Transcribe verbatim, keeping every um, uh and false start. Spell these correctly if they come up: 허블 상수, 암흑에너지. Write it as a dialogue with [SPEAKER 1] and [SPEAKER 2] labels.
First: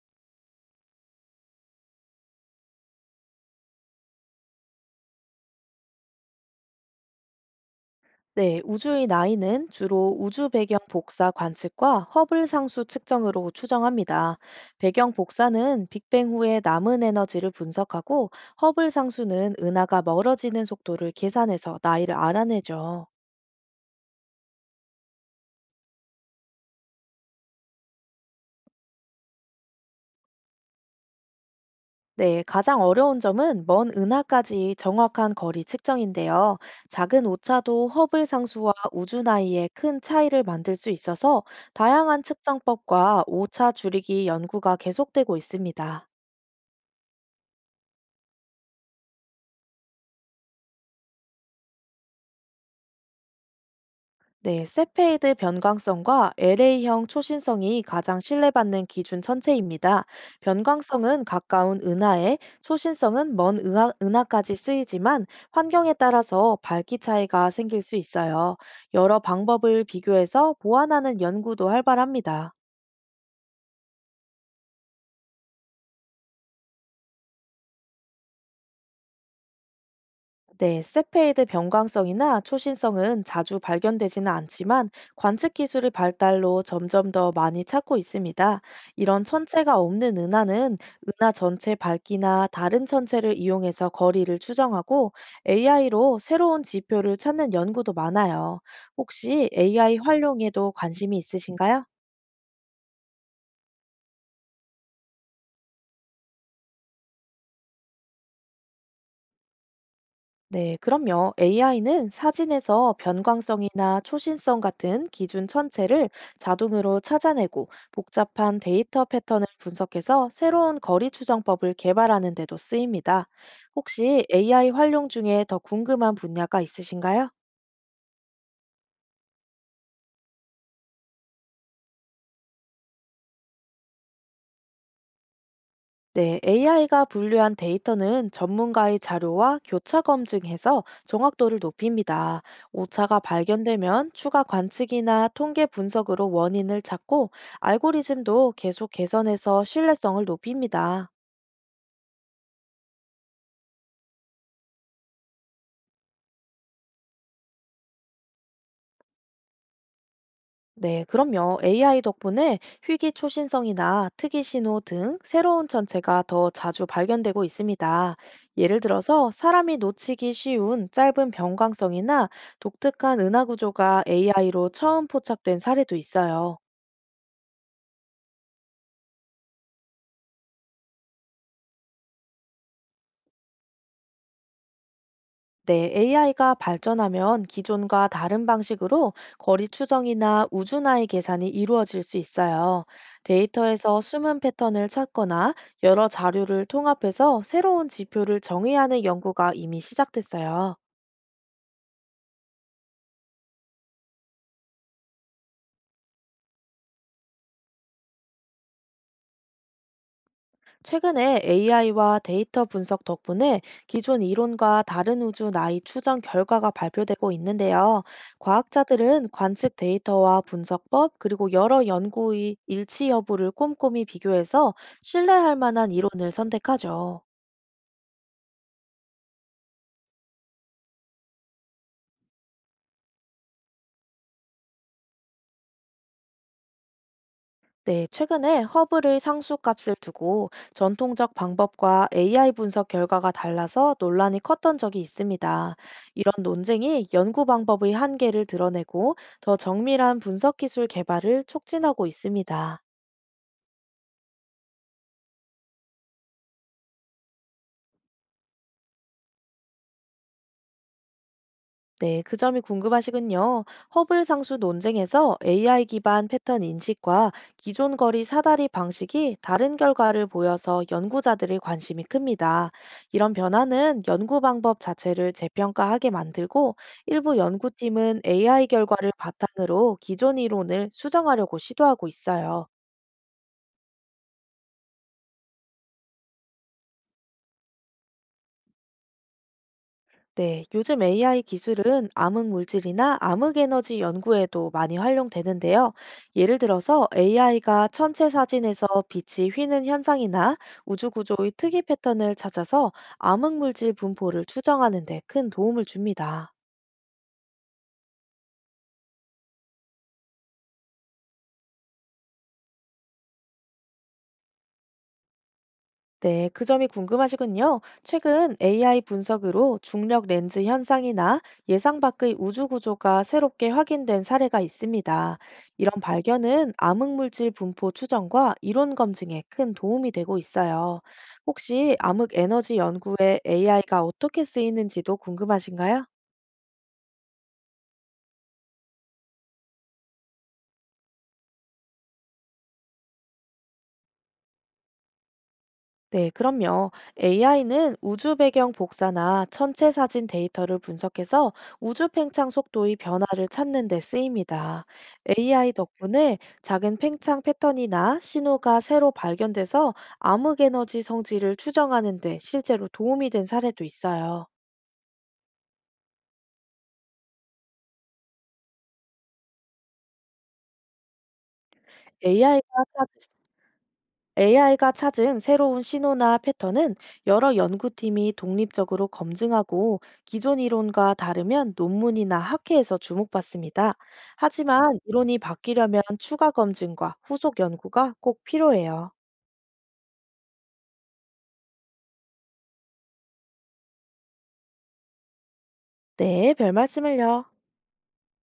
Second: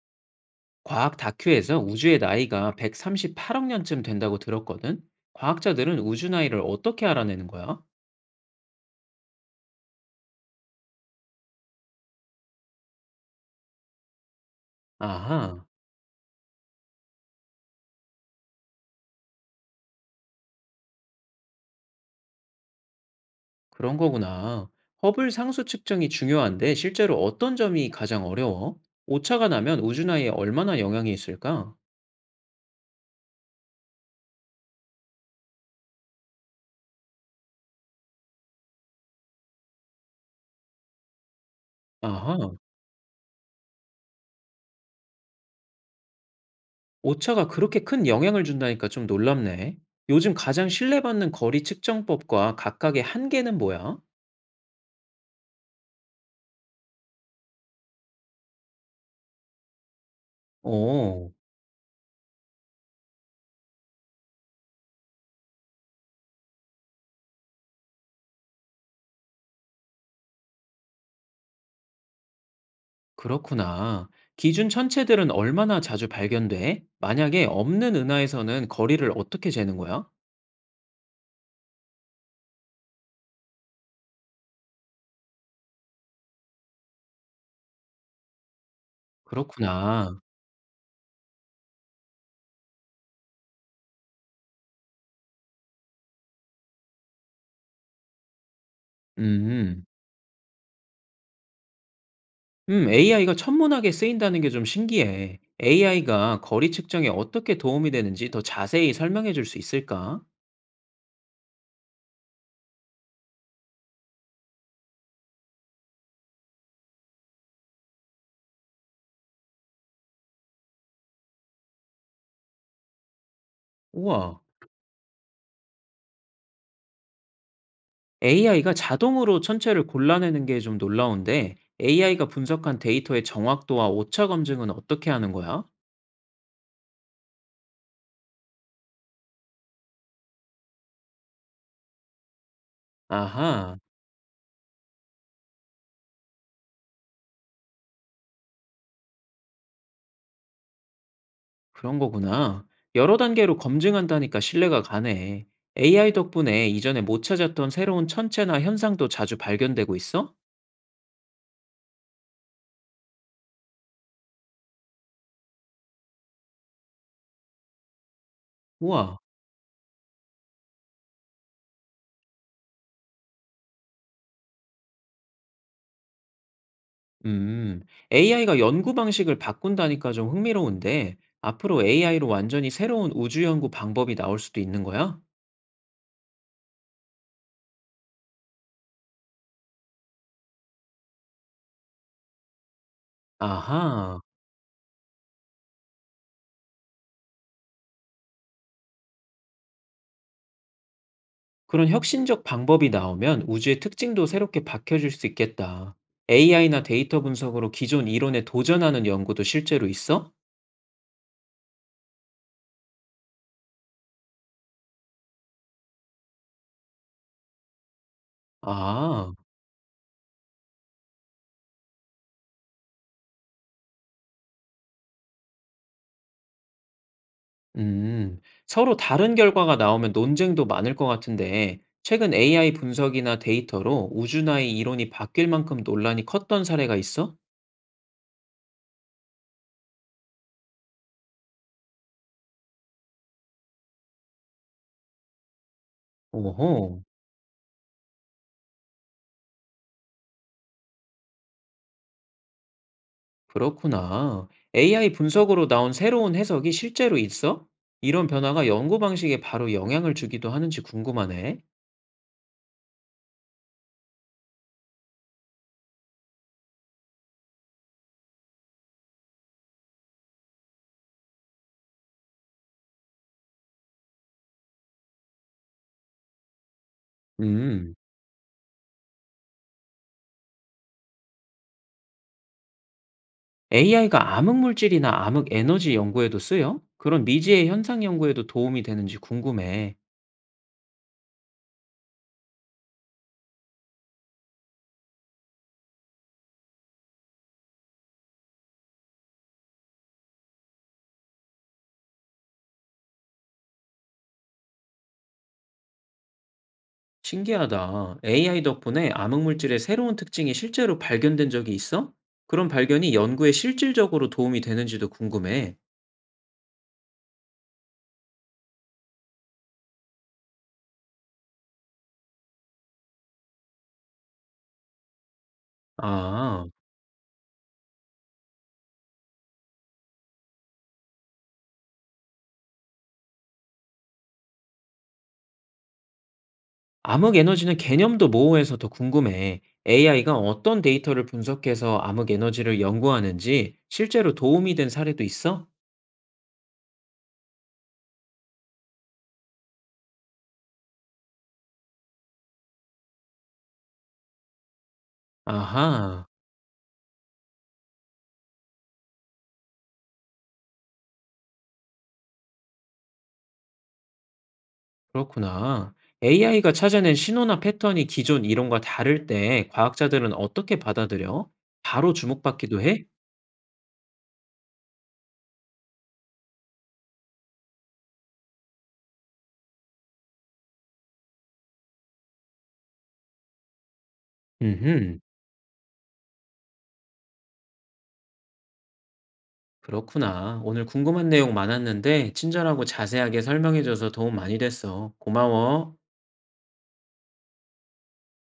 [SPEAKER 1] 과학 다큐에서 우주의 나이가 백삼십팔억 년쯤 된다고 들었거든? 과학자들은 우주 나이를 어떻게 알아내는 거야?
[SPEAKER 2] 네, 우주의 나이는 주로 우주 배경 복사 관측과 허블 상수 측정으로 추정합니다. 배경
[SPEAKER 1] 아하,
[SPEAKER 2] 복사는 빅뱅 후에 남은 에너지를 분석하고 허블 상수는 은하가 멀어지는 속도를 계산해서 나이를 알아내죠.
[SPEAKER 1] 그런 거구나. 허블 상수 측정이 중요한데 실제로 어떤 점이 가장 어려워? 오차가 나면 우주 나이에 얼마나 영향이 있을까?
[SPEAKER 2] 네, 가장 어려운 점은 먼 은하까지 정확한 거리 측정인데요. 작은 오차도 허블 상수와 우주 나이에 큰 차이를 만들 수 있어서 다양한
[SPEAKER 1] 아하,
[SPEAKER 2] 측정법과 오차 줄이기 연구가 계속되고 있습니다.
[SPEAKER 1] 오차가 그렇게 큰 영향을 준다니까 좀 놀랍네. 요즘 가장 신뢰받는 거리 측정법과 각각의 한계는 뭐야?
[SPEAKER 2] 네, 세페이드 변광성과 엘에이형 초신성이 가장 신뢰받는 기준 천체입니다. 변광성은
[SPEAKER 1] 오.
[SPEAKER 2] 가까운 은하에, 초신성은 먼 은하, 은하까지 쓰이지만 환경에 따라서 밝기 차이가 생길 수 있어요. 여러 방법을 비교해서 보완하는 연구도 활발합니다.
[SPEAKER 1] 그렇구나. 기준 천체들은 얼마나 자주 발견돼? 만약에 없는 은하에서는 거리를 어떻게 재는 거야?
[SPEAKER 2] 네, 세페이드 변광성이나 초신성은 자주 발견되지는 않지만 관측 기술의 발달로 점점 더 많이 찾고 있습니다. 이런 천체가 없는
[SPEAKER 1] 그렇구나.
[SPEAKER 2] 은하는 은하 전체 밝기나 다른 천체를 이용해서 거리를 추정하고 에이아이로 새로운 지표를 찾는 연구도 많아요. 혹시
[SPEAKER 1] 음,
[SPEAKER 2] 에이아이 활용에도 관심이 있으신가요?
[SPEAKER 1] 음, 에이아이가 천문학에 쓰인다는 게 좀 신기해. 에이아이가 거리 측정에 어떻게 도움이 되는지 더 자세히 설명해 줄 수 있을까?
[SPEAKER 2] 네, 그럼요. 에이아이는 사진에서 변광성이나 초신성 같은 기준 천체를 자동으로 찾아내고 복잡한 데이터 패턴을 분석해서 새로운 거리 추정법을 개발하는 데도 쓰입니다. 혹시
[SPEAKER 1] 우와.
[SPEAKER 2] 에이아이 활용 중에 더 궁금한 분야가 있으신가요?
[SPEAKER 1] 에이아이가 자동으로 천체를 골라내는 게 좀 놀라운데, 에이아이가 분석한 데이터의 정확도와 오차 검증은 어떻게 하는 거야?
[SPEAKER 2] 네, 에이아이가 분류한 데이터는 전문가의 자료와 교차 검증해서 정확도를 높입니다. 오차가
[SPEAKER 1] 아하.
[SPEAKER 2] 발견되면 추가 관측이나 통계 분석으로 원인을 찾고 알고리즘도 계속 개선해서 신뢰성을 높입니다.
[SPEAKER 1] 그런 거구나. 여러 단계로 검증한다니까 신뢰가 가네. 에이아이 덕분에 이전에 못 찾았던 새로운 천체나 현상도 자주 발견되고 있어?
[SPEAKER 2] 네, 그럼요. 에이아이 덕분에 희귀 초신성이나 특이 신호 등 새로운 천체가 더 자주 발견되고 있습니다. 예를
[SPEAKER 1] 우와.
[SPEAKER 2] 들어서 사람이 놓치기 쉬운 짧은 변광성이나 독특한 은하 구조가 에이아이로 처음 포착된 사례도 있어요.
[SPEAKER 1] 음, 에이아이가 연구 방식을 바꾼다니까 좀 흥미로운데, 앞으로 에이아이로 완전히 새로운 우주 연구 방법이 나올 수도 있는 거야?
[SPEAKER 2] 네, 에이아이가 발전하면 기존과 다른 방식으로 거리 추정이나 우주나이 계산이 이루어질 수 있어요. 데이터에서
[SPEAKER 1] 아하.
[SPEAKER 2] 숨은 패턴을 찾거나 여러 자료를 통합해서 새로운 지표를 정의하는 연구가 이미 시작됐어요.
[SPEAKER 1] 그런 혁신적 방법이 나오면 우주의 특징도 새롭게 밝혀질 수 있겠다. 에이아이나 데이터 분석으로 기존 이론에 도전하는 연구도 실제로 있어?
[SPEAKER 2] 최근에 에이아이와 데이터 분석 덕분에 기존 이론과 다른 우주 나이 추정 결과가 발표되고 있는데요. 과학자들은
[SPEAKER 1] 아.
[SPEAKER 2] 관측 데이터와 분석법, 그리고 여러 연구의 일치 여부를 꼼꼼히 비교해서 신뢰할 만한 이론을 선택하죠.
[SPEAKER 1] 음, 서로 다른 결과가 나오면 논쟁도 많을 것 같은데, 최근 에이아이 분석이나 데이터로 우주나이 이론이 바뀔 만큼 논란이 컸던 사례가 있어?
[SPEAKER 2] 네, 최근에 허블의 상수값을 두고 전통적 방법과 에이아이 분석 결과가 달라서 논란이 컸던 적이 있습니다. 이런
[SPEAKER 1] 오호,
[SPEAKER 2] 논쟁이 연구 방법의 한계를 드러내고 더 정밀한 분석 기술 개발을 촉진하고 있습니다.
[SPEAKER 1] 그렇구나. 에이아이 분석으로 나온 새로운 해석이 실제로 있어? 이런 변화가 연구 방식에 바로 영향을 주기도 하는지 궁금하네.
[SPEAKER 2] 네, 그 점이 궁금하시군요. 허블 상수 논쟁에서 에이아이 기반 패턴 인식과 기존 거리 사다리 방식이 다른 결과를 보여서 연구자들의 관심이 큽니다. 이런 변화는 연구 방법 자체를 재평가하게 만들고 일부
[SPEAKER 1] 음,
[SPEAKER 2] 연구팀은 에이아이 결과를 바탕으로 기존 이론을 수정하려고 시도하고 있어요.
[SPEAKER 1] 에이아이가 암흑물질이나 암흑에너지 연구에도 쓰여? 그런 미지의 현상 연구에도 도움이 되는지 궁금해.
[SPEAKER 2] 네, 요즘 에이아이 기술은 암흑 물질이나 암흑 에너지 연구에도 많이 활용되는데요. 예를 들어서 에이아이가 천체 사진에서 빛이 휘는 현상이나 우주 구조의 특이 패턴을 찾아서 암흑 물질 분포를 추정하는 데 큰 도움을 줍니다.
[SPEAKER 1] 신기하다. 에이아이 덕분에 암흑물질의 새로운 특징이 실제로 발견된 적이 있어? 그런 발견이 연구에 실질적으로 도움이 되는지도 궁금해.
[SPEAKER 2] 네, 그 점이 궁금하시군요. 최근 에이아이 분석으로 중력 렌즈 현상이나 예상 밖의 우주 구조가 새롭게 확인된 사례가 있습니다. 이런
[SPEAKER 1] 아,
[SPEAKER 2] 발견은 암흑물질 분포 추정과 이론 검증에 큰 도움이 되고 있어요. 혹시 암흑 에너지 연구에 에이아이가 어떻게 쓰이는지도 궁금하신가요?
[SPEAKER 1] 암흑에너지는 개념도 모호해서 더 궁금해. 에이아이가 어떤 데이터를 분석해서 암흑에너지를 연구하는지 실제로 도움이 된 사례도 있어?
[SPEAKER 2] 네, 그럼요. 에이아이는 우주 배경 복사나 천체 사진 데이터를 분석해서 우주 팽창 속도의 변화를 찾는 데 쓰입니다. 에이아이
[SPEAKER 1] 아하,
[SPEAKER 2] 덕분에 작은 팽창 패턴이나 신호가 새로 발견돼서 암흑 에너지 성질을 추정하는 데 실제로 도움이 된 사례도 있어요.
[SPEAKER 1] 그렇구나. 에이아이가 찾아낸 신호나 패턴이 기존 이론과 다를 때 과학자들은 어떻게 받아들여? 바로
[SPEAKER 2] AI가
[SPEAKER 1] 주목받기도 해?
[SPEAKER 2] AI가 찾은 새로운 신호나 패턴은 여러 연구팀이 독립적으로 검증하고 기존 이론과 다르면 논문이나 학회에서 주목받습니다. 하지만
[SPEAKER 1] 음흠.
[SPEAKER 2] 이론이 바뀌려면 추가 검증과 후속 연구가 꼭 필요해요.
[SPEAKER 1] 그렇구나. 오늘 궁금한 내용 많았는데, 친절하고 자세하게 설명해줘서 도움 많이 됐어. 고마워.
[SPEAKER 2] 네, 별 말씀을요.